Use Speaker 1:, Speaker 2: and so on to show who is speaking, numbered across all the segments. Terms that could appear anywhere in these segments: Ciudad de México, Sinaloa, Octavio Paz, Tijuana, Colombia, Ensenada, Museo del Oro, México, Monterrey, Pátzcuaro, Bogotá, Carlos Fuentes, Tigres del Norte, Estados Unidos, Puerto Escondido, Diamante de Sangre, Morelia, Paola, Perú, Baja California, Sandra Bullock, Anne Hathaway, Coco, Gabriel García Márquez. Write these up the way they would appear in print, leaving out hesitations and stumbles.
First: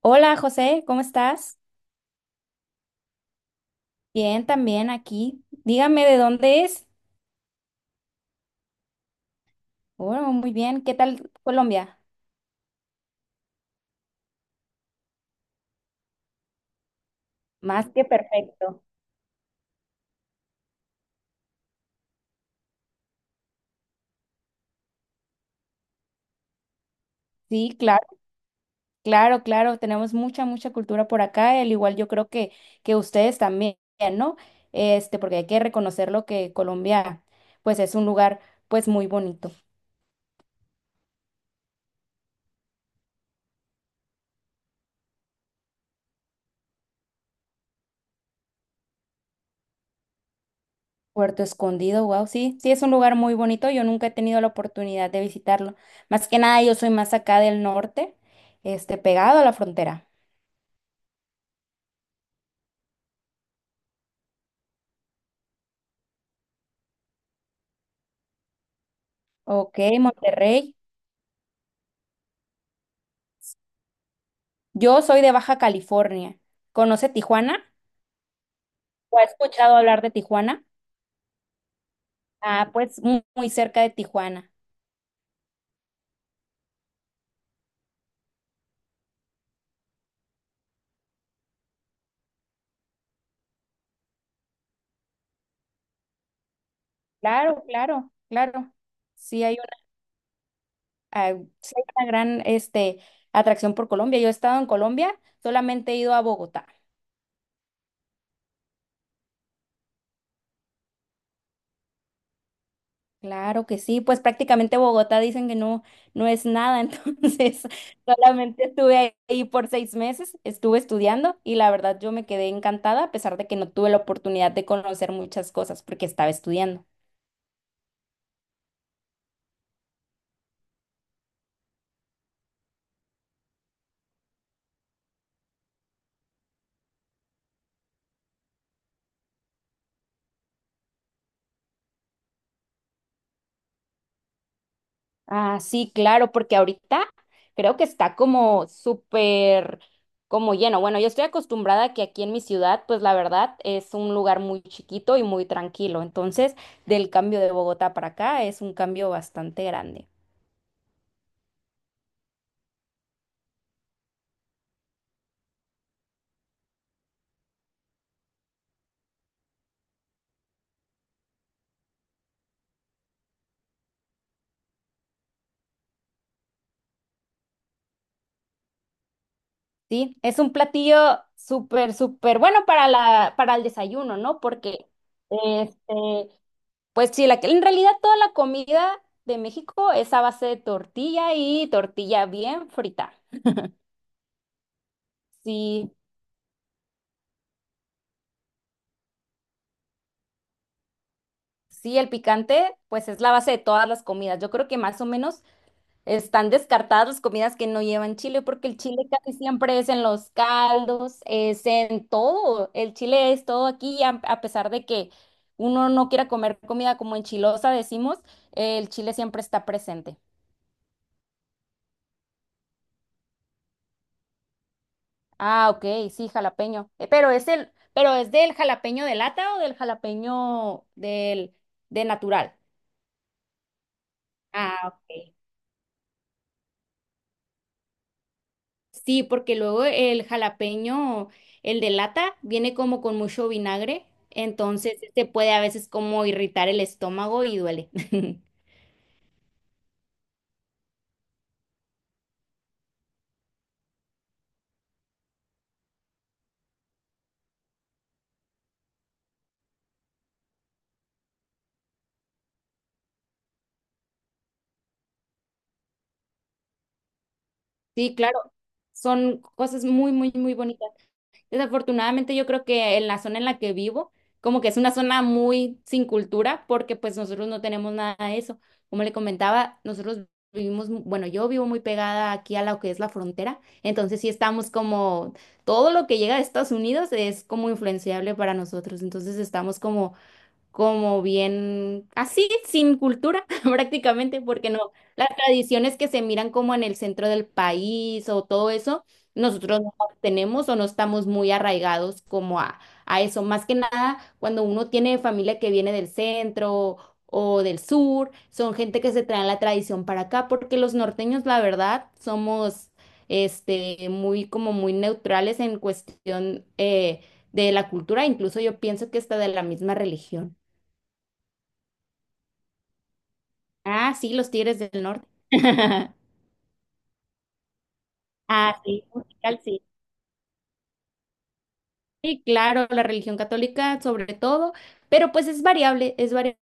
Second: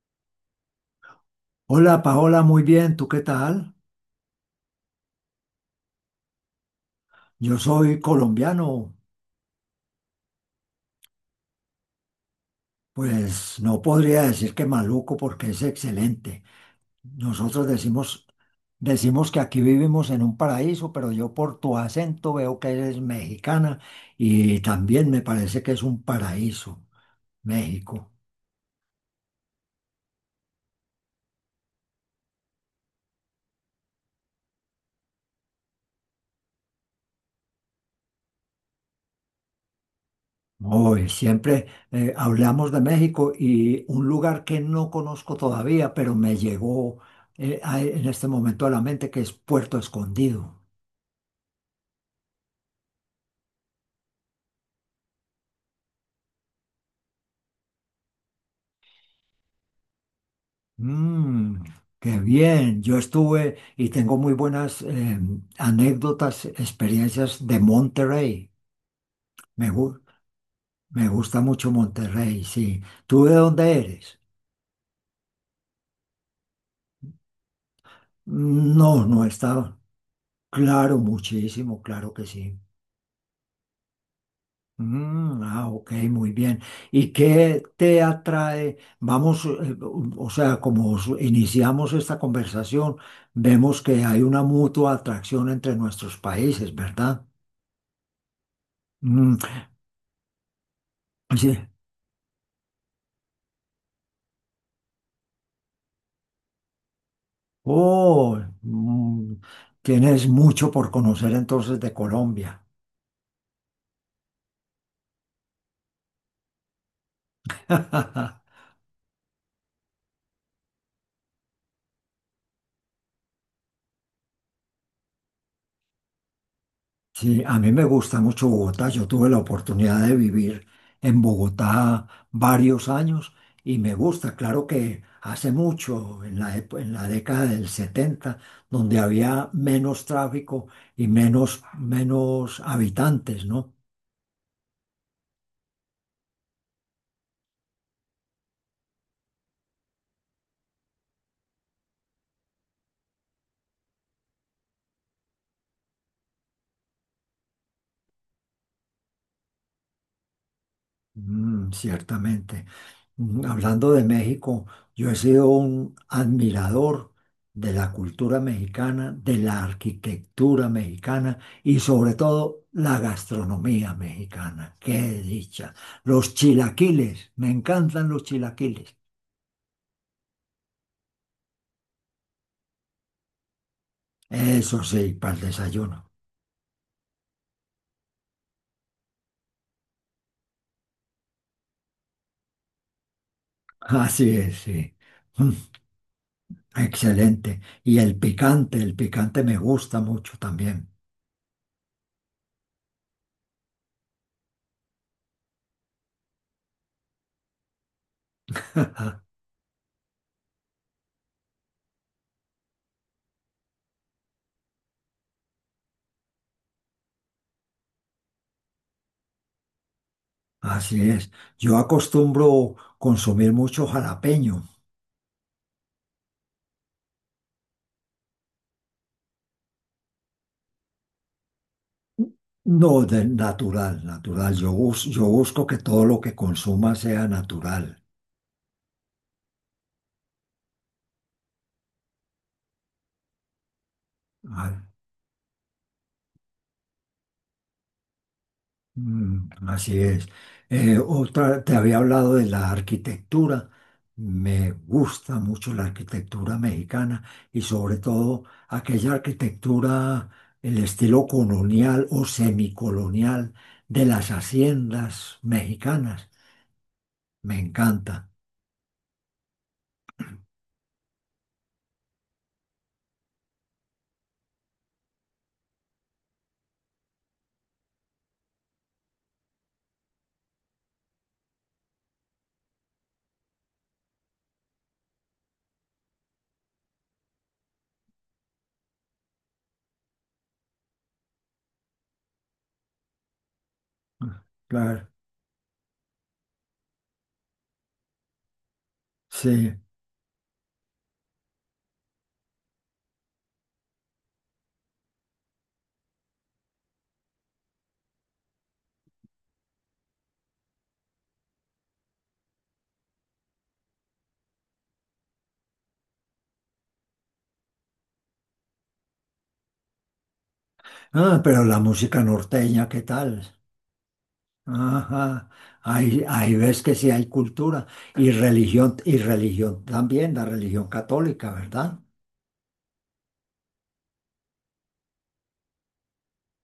Speaker 1: Hola José, ¿cómo estás?
Speaker 2: Hola Paola, muy bien, ¿tú qué tal?
Speaker 1: Bien, también aquí. Dígame de dónde es.
Speaker 2: Yo soy colombiano,
Speaker 1: Bueno, muy bien. ¿Qué tal Colombia?
Speaker 2: pues no podría decir que maluco porque es excelente. Nosotros
Speaker 1: Más que Perú.
Speaker 2: decimos, decimos que aquí vivimos en un paraíso, pero yo por tu acento veo que eres mexicana y también me parece que es un paraíso,
Speaker 1: Sí, claro,
Speaker 2: México.
Speaker 1: claro, claro. Tenemos mucha cultura por acá. Al igual yo creo que ustedes también, ¿no? Este, porque hay que reconocerlo que Colombia, pues es un lugar, pues muy bonito.
Speaker 2: Hoy siempre hablamos de México y un lugar que no conozco todavía, pero me llegó en este momento a la mente que es Puerto Escondido.
Speaker 1: Puerto Escondido, wow, sí, sí es un lugar muy bonito. Yo nunca he tenido la oportunidad de visitarlo. Más que nada, yo soy más acá del norte, este, pegado a la frontera.
Speaker 2: Mm, qué bien. Yo estuve y tengo muy buenas anécdotas, experiencias de Monterrey. Me,
Speaker 1: Ok,
Speaker 2: gu-
Speaker 1: Monterrey.
Speaker 2: Me gusta mucho Monterrey, sí. ¿Tú de dónde eres?
Speaker 1: Yo soy de Baja California. ¿Conoce Tijuana?
Speaker 2: Mm, no,
Speaker 1: ¿O ha
Speaker 2: no
Speaker 1: escuchado
Speaker 2: estaba.
Speaker 1: hablar de Tijuana?
Speaker 2: Claro, muchísimo, claro que sí.
Speaker 1: Ah, pues muy, cerca de Tijuana.
Speaker 2: Mm, ah, ok, muy bien. ¿Y qué te atrae? Vamos, o sea, iniciamos esta conversación, vemos que hay una mutua atracción entre nuestros países, ¿verdad?
Speaker 1: Claro, claro, claro.
Speaker 2: Mm,
Speaker 1: Sí hay una, ah,
Speaker 2: sí.
Speaker 1: sí hay una gran este, atracción por Colombia. Yo he estado en Colombia, solamente he ido a Bogotá.
Speaker 2: Oh, mm, tienes mucho por conocer entonces de Colombia.
Speaker 1: Claro que sí, pues prácticamente Bogotá dicen que no, no es nada, entonces solamente estuve ahí por seis meses, estuve estudiando y la verdad yo me quedé encantada a pesar de que no tuve la oportunidad de conocer muchas cosas porque estaba estudiando.
Speaker 2: Sí, a mí me gusta mucho Bogotá. Yo tuve la oportunidad de vivir en Bogotá varios años y me gusta. Claro que hace mucho, en la década del 70, donde había menos tráfico y menos habitantes, ¿no?
Speaker 1: Ah, sí, claro, porque ahorita creo que está como súper, como lleno. Bueno, yo estoy acostumbrada a que aquí en mi ciudad, pues la verdad es un lugar muy chiquito y muy tranquilo, entonces del cambio de Bogotá para acá es un cambio bastante grande.
Speaker 2: Mm, ciertamente. Mm, hablando de México, yo he sido un admirador de la cultura mexicana, de la arquitectura mexicana y sobre todo la gastronomía mexicana. Qué dicha. Los chilaquiles, me encantan los chilaquiles.
Speaker 1: Sí, es un platillo súper bueno para la, para el desayuno, ¿no?
Speaker 2: Eso
Speaker 1: Porque,
Speaker 2: sí, para el desayuno.
Speaker 1: este, pues sí, la, en realidad toda la comida de México es a base de tortilla y tortilla bien frita.
Speaker 2: Así es, sí. Mm,
Speaker 1: Sí,
Speaker 2: excelente. Y el picante me gusta mucho también.
Speaker 1: sí, el picante, pues es la base de todas las comidas. Yo creo que más o menos están descartadas las comidas que no llevan chile, porque el chile casi siempre es en los caldos, es en todo. El chile es todo aquí, a pesar de que uno no quiera comer comida como enchilosa, decimos, el chile siempre está presente.
Speaker 2: Así es. Yo acostumbro consumir mucho jalapeño.
Speaker 1: Ah, ok, sí, jalapeño. Pero es el, pero es del jalapeño de lata o del jalapeño del, de natural.
Speaker 2: No, natural, natural. Yo,
Speaker 1: Ah,
Speaker 2: yo
Speaker 1: ok.
Speaker 2: busco que todo lo que consuma sea natural.
Speaker 1: Sí, porque luego el jalapeño, el de lata, viene como con mucho vinagre,
Speaker 2: Ah,
Speaker 1: entonces este puede a veces como irritar el estómago y duele.
Speaker 2: mm, así es. Otra, te había hablado de la arquitectura. Me gusta mucho la arquitectura mexicana y sobre todo aquella arquitectura, el estilo colonial o semicolonial de las haciendas mexicanas. Me
Speaker 1: Sí,
Speaker 2: encanta.
Speaker 1: claro, son cosas muy bonitas. Desafortunadamente yo creo que en la zona en la que vivo, como que es una zona muy sin cultura porque pues nosotros no tenemos nada de eso. Como le comentaba, nosotros vivimos, bueno, yo vivo muy pegada aquí a lo que es la frontera, entonces sí estamos como, todo lo que llega de Estados Unidos es como influenciable para nosotros, entonces estamos como bien así, sin cultura prácticamente, porque no,
Speaker 2: Claro,
Speaker 1: las tradiciones que se miran como en el centro del país o todo eso,
Speaker 2: sí.
Speaker 1: nosotros no las tenemos o no estamos muy arraigados como a eso. Más que nada, cuando uno tiene familia que viene del centro o del sur, son gente que se trae la tradición para acá, porque los norteños, la verdad, somos este, muy, como muy neutrales en cuestión de la cultura, incluso yo pienso que está de la misma religión.
Speaker 2: Ah, pero la música norteña, ¿qué tal?
Speaker 1: Ah, sí, los Tigres del Norte.
Speaker 2: Ajá. Ahí, ahí ves que sí hay cultura
Speaker 1: Ah, sí,
Speaker 2: y
Speaker 1: musical, sí.
Speaker 2: religión también, la religión católica, ¿verdad?
Speaker 1: Sí, claro, la religión católica sobre todo, pero pues es variable, es variable.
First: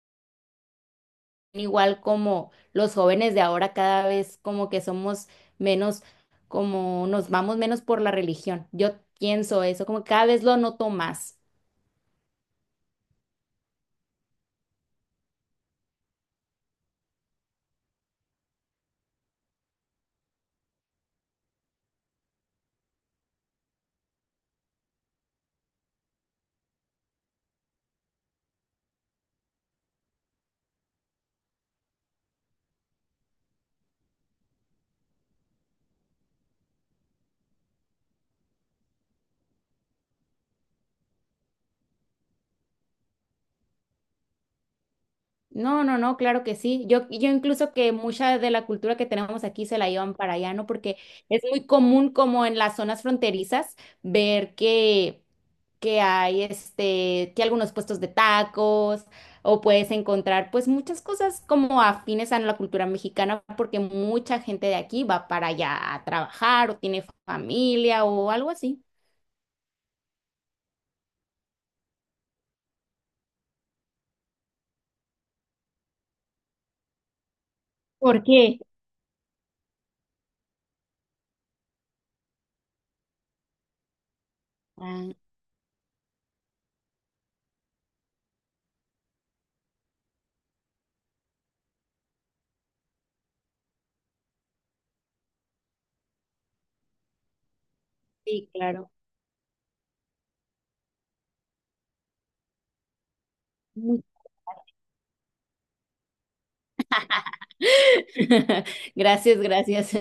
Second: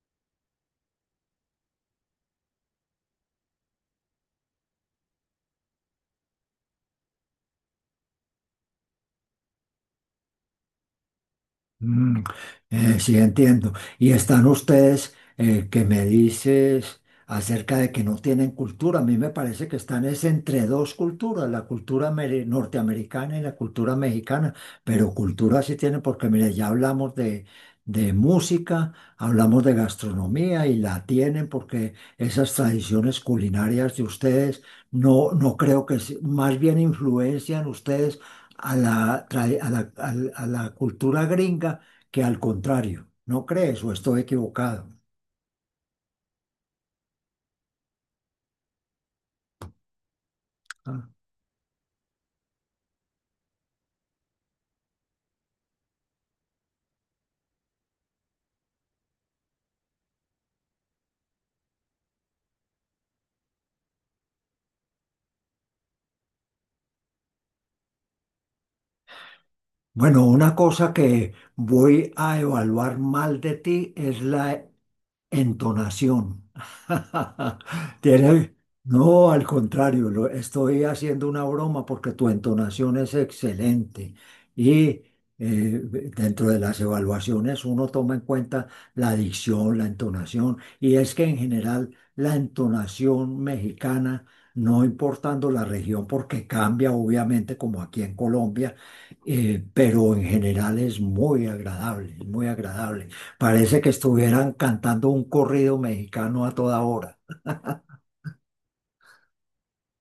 Speaker 1: Igual como los jóvenes de ahora cada vez como que somos menos, como nos vamos menos por la religión. Yo pienso eso, como cada vez lo noto más.
Speaker 2: Mm, sí, entiendo. Y están ustedes que me dices acerca de que no tienen cultura. A mí me parece que están es entre dos culturas, la cultura norteamericana y la cultura mexicana. Pero cultura sí tienen porque, mire, ya hablamos de música, hablamos de gastronomía y la tienen porque esas tradiciones culinarias de ustedes no, no creo que, más bien influencian ustedes a la, trae- a la, al- a la cultura gringa que al contrario. ¿No crees o estoy equivocado?
Speaker 1: No, no, no, claro que sí. Yo incluso que mucha de la cultura que tenemos aquí se la llevan para allá, ¿no? Porque
Speaker 2: Ah.
Speaker 1: es muy común como en las zonas fronterizas ver que hay este, que algunos puestos de tacos o puedes encontrar pues muchas cosas como afines a la cultura mexicana porque mucha gente de aquí va para allá a trabajar o tiene familia o algo así.
Speaker 2: Bueno, una cosa que voy a evaluar mal de ti es la entonación.
Speaker 1: ¿Por
Speaker 2: Tiene,
Speaker 1: qué?
Speaker 2: no, al contrario, estoy haciendo una broma porque tu entonación es excelente y
Speaker 1: Ah,
Speaker 2: eh, dentro de las evaluaciones uno toma en cuenta la dicción, la entonación y es que en general la entonación mexicana, no importando la región porque cambia obviamente como aquí en
Speaker 1: sí,
Speaker 2: Colombia,
Speaker 1: claro.
Speaker 2: pero en general es muy agradable, es muy agradable. Parece que estuvieran cantando un corrido mexicano a toda hora.
Speaker 1: Gracias, gracias. Sí,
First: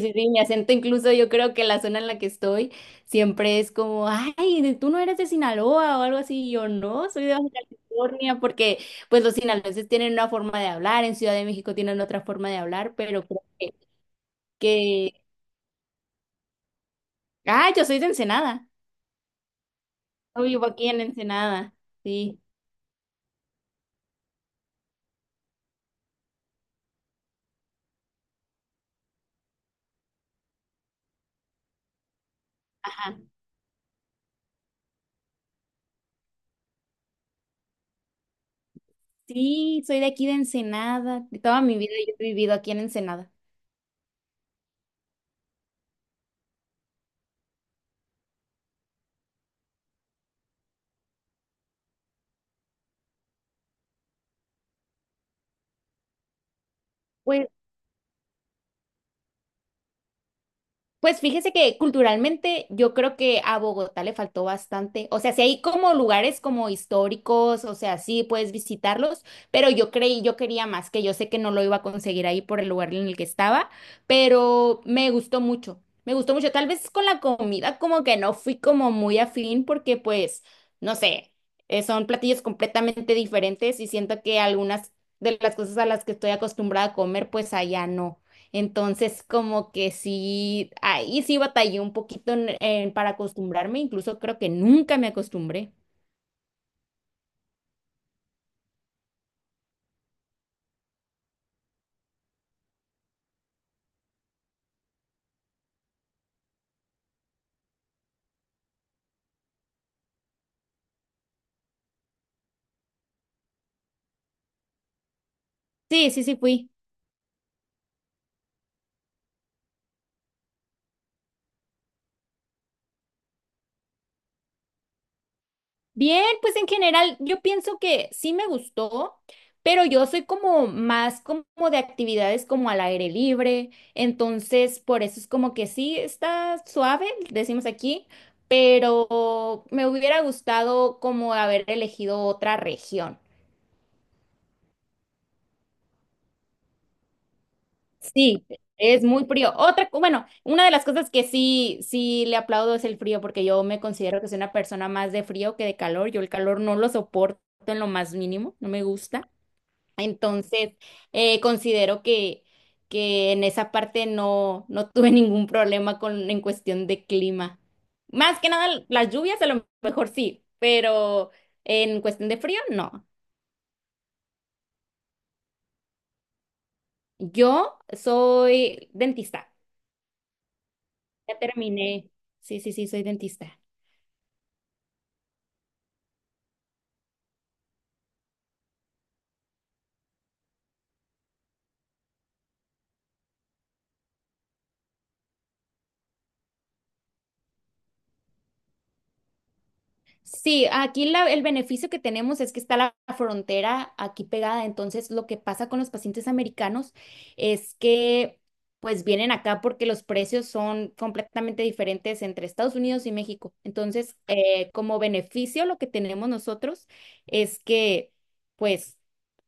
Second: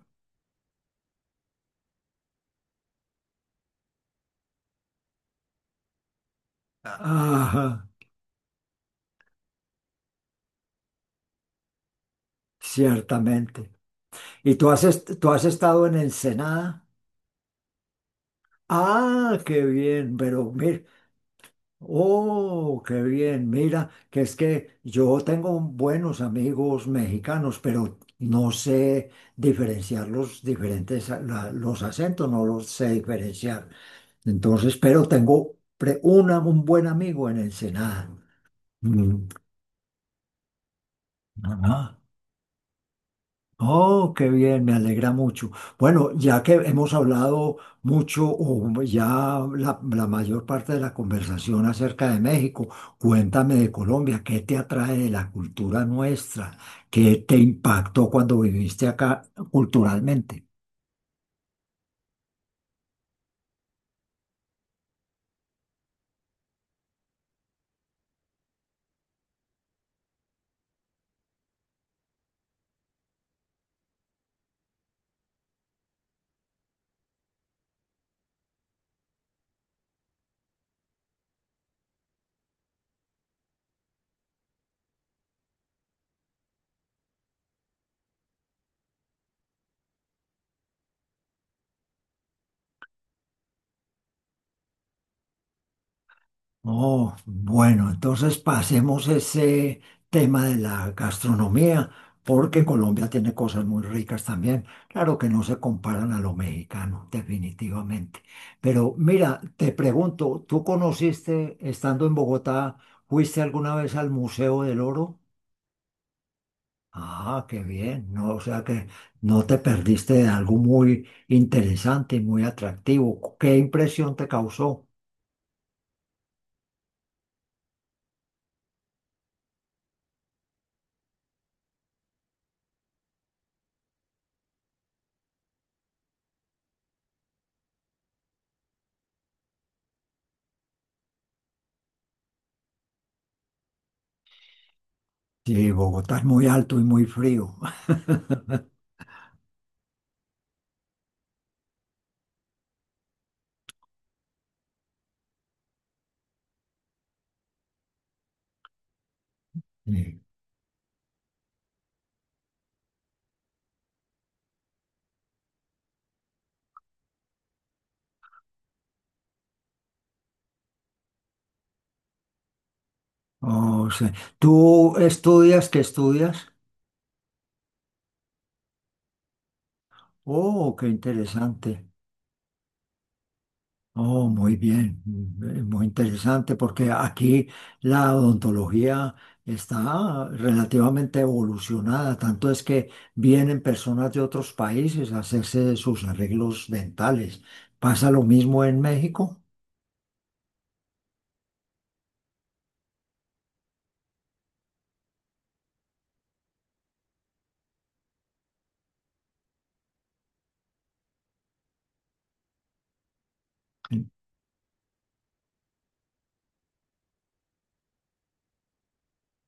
Speaker 1: sí, sí, mi acento incluso yo creo que la zona en la que estoy siempre es como, ay, tú no eres de Sinaloa o algo así, y yo no, soy de Baja
Speaker 2: Ajá,
Speaker 1: California, porque pues los sinaloenses tienen una forma de hablar, en Ciudad de México tienen otra forma de hablar, pero creo
Speaker 2: ciertamente. ¿Y tú
Speaker 1: que...
Speaker 2: tú has estado en Ensenada?
Speaker 1: ah, yo soy de Ensenada,
Speaker 2: Ah, qué bien,
Speaker 1: yo
Speaker 2: pero
Speaker 1: vivo
Speaker 2: mira,
Speaker 1: aquí en Ensenada, sí.
Speaker 2: oh, qué bien, mira, que es que yo tengo buenos amigos mexicanos, pero no sé diferenciar los diferentes, los acentos, no los sé
Speaker 1: Ajá.
Speaker 2: diferenciar. Entonces, pero tengo un buen amigo en Ensenada. Mm,
Speaker 1: Sí, soy de aquí de Ensenada, toda mi vida
Speaker 2: ajá.
Speaker 1: yo he vivido aquí en Ensenada.
Speaker 2: Oh, qué bien, me alegra mucho. Bueno, ya que hemos hablado mucho, o ya la mayor parte de la conversación acerca de México, cuéntame de Colombia, ¿qué te atrae de la cultura nuestra? ¿Qué te
Speaker 1: Pues,
Speaker 2: impactó cuando viviste acá culturalmente?
Speaker 1: pues fíjese que culturalmente yo creo que a Bogotá le faltó bastante. O sea, si hay como lugares como históricos, o sea, sí puedes visitarlos, pero yo creí, yo quería más, que yo sé que no lo iba a conseguir ahí por el lugar en el que estaba, pero me gustó mucho, me gustó mucho. Tal vez con la comida como que no fui como muy afín porque pues, no sé, son platillos completamente diferentes y siento que algunas de las cosas a las que estoy acostumbrada a comer, pues allá no. Entonces, como que sí, ahí sí batallé un poquito para acostumbrarme, incluso creo que nunca me acostumbré.
Speaker 2: Oh, bueno, entonces pasemos ese tema de la gastronomía, porque Colombia tiene cosas muy ricas también. Claro que no se comparan a lo mexicano, definitivamente. Pero mira, te pregunto, ¿tú conociste, estando en Bogotá, fuiste alguna vez al Museo del Oro?
Speaker 1: Sí, sí, sí fui.
Speaker 2: Ah, qué bien, no, o sea que no te perdiste de algo muy interesante y muy atractivo. ¿Qué impresión te causó?
Speaker 1: Bien, pues en general yo pienso que sí me gustó, pero yo soy como más como de actividades como al aire libre, entonces por eso es como que sí está suave, decimos aquí, pero me hubiera gustado como haber elegido otra región.
Speaker 2: Sí, Bogotá es muy alto y muy frío.
Speaker 1: Sí, es muy frío. Otra, bueno, una de las cosas que sí, sí le aplaudo es el frío, porque yo me considero que soy una persona más de frío que de calor. Yo el calor no lo soporto en lo más mínimo, no me gusta. Entonces, considero que en esa parte no, no tuve ningún problema con, en cuestión de clima. Más que nada, las lluvias a lo mejor sí, pero en cuestión de frío, no.
Speaker 2: Oh, sí. ¿Tú estudias? ¿Qué estudias?
Speaker 1: Yo soy dentista.
Speaker 2: Oh, qué
Speaker 1: Ya
Speaker 2: interesante.
Speaker 1: terminé. Sí, sí, sí, soy dentista.
Speaker 2: Oh, muy bien. Mm, muy interesante porque aquí la odontología está relativamente evolucionada. Tanto es que vienen personas de otros países a hacerse sus arreglos dentales. ¿Pasa lo mismo en México?
Speaker 1: Sí, aquí el beneficio que tenemos es que está la frontera aquí pegada, entonces lo que pasa con los pacientes americanos es que pues vienen acá porque los precios son completamente diferentes entre Estados Unidos y México. Entonces, como beneficio lo que tenemos nosotros es que pues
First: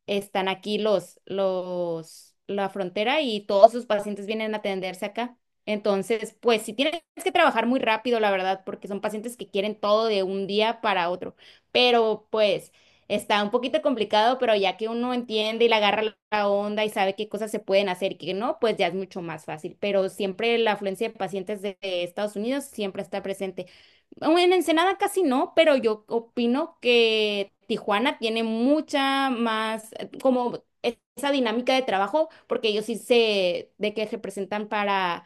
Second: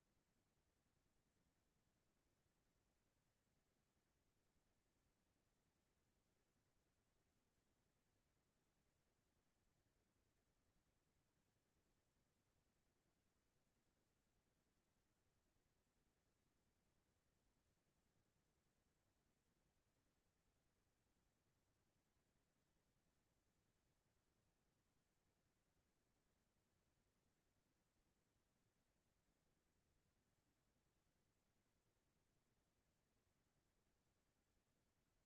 Speaker 1: están aquí la frontera y todos sus pacientes vienen a atenderse acá. Entonces, pues si tienes que trabajar muy rápido, la verdad, porque son pacientes que quieren todo de un día para otro. Pero pues está un poquito complicado, pero ya que uno entiende y le agarra la onda y sabe qué cosas se pueden hacer y qué no, pues ya es mucho más fácil. Pero siempre la afluencia de pacientes de Estados Unidos siempre está presente. Aún en Ensenada casi no, pero yo opino que Tijuana tiene mucha más, como esa dinámica de trabajo, porque ellos sí se, de que se presentan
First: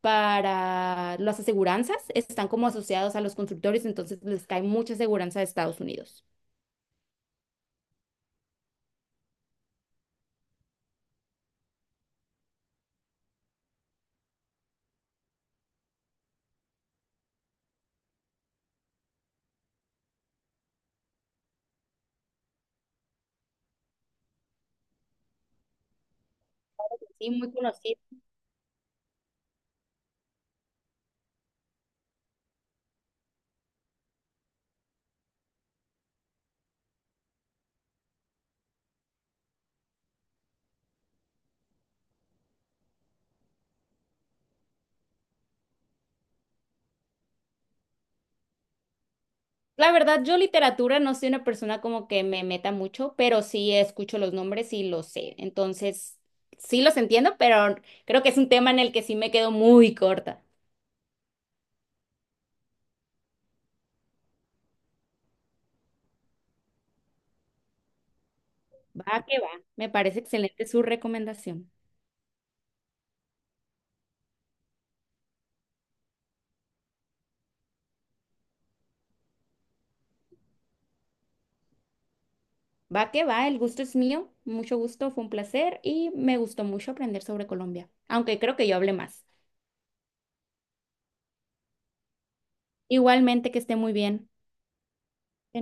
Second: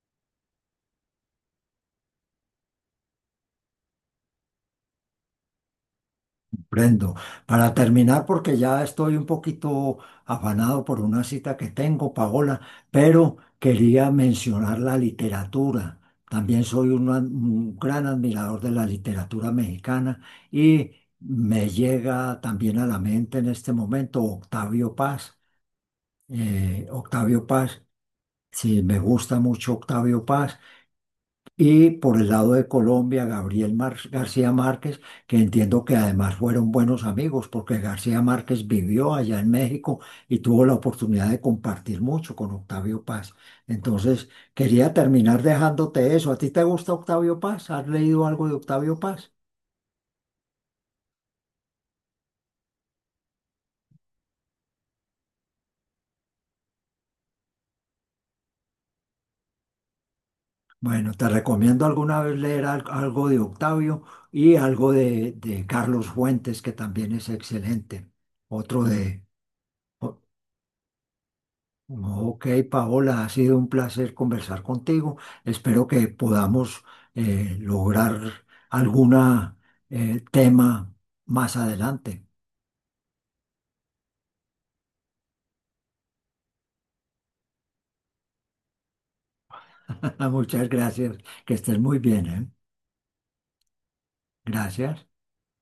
Speaker 1: para las aseguranzas, están como asociados a los constructores, entonces les cae mucha aseguranza de Estados Unidos.
Speaker 2: Prendo. Para terminar, porque ya estoy un poquito afanado por una cita que tengo, Paola, pero quería mencionar la literatura. También soy un, un gran admirador de la literatura mexicana y me llega también a la mente en este momento Octavio Paz.
Speaker 1: Sí,
Speaker 2: Octavio
Speaker 1: muy
Speaker 2: Paz,
Speaker 1: conocido.
Speaker 2: sí, me gusta mucho Octavio Paz. Y por el lado de Colombia, García Márquez, que entiendo que además fueron buenos amigos, porque García Márquez vivió allá en México y tuvo la oportunidad de compartir mucho con Octavio Paz. Entonces, quería terminar dejándote eso. ¿A ti te gusta Octavio Paz? ¿Has leído algo de Octavio Paz?
Speaker 1: La verdad, yo literatura no soy una persona como que me meta mucho, pero sí escucho los nombres y los sé. Entonces, sí los entiendo, pero creo que es un tema en el que sí me quedo muy corta.
Speaker 2: Bueno, te recomiendo alguna vez leer algo de Octavio y algo de Carlos Fuentes, que también es excelente. Otro
Speaker 1: Va
Speaker 2: de,
Speaker 1: que va. Me parece excelente su recomendación.
Speaker 2: ok, Paola, ha sido un placer conversar contigo. Espero que podamos lograr algún tema más adelante.
Speaker 1: Va que va, el gusto es mío. Mucho gusto, fue un placer y me gustó mucho aprender sobre Colombia, aunque creo que yo hablé más.
Speaker 2: Muchas gracias, que estés muy bien, ¿eh?
Speaker 1: Igualmente, que esté muy bien.
Speaker 2: Gracias.
Speaker 1: De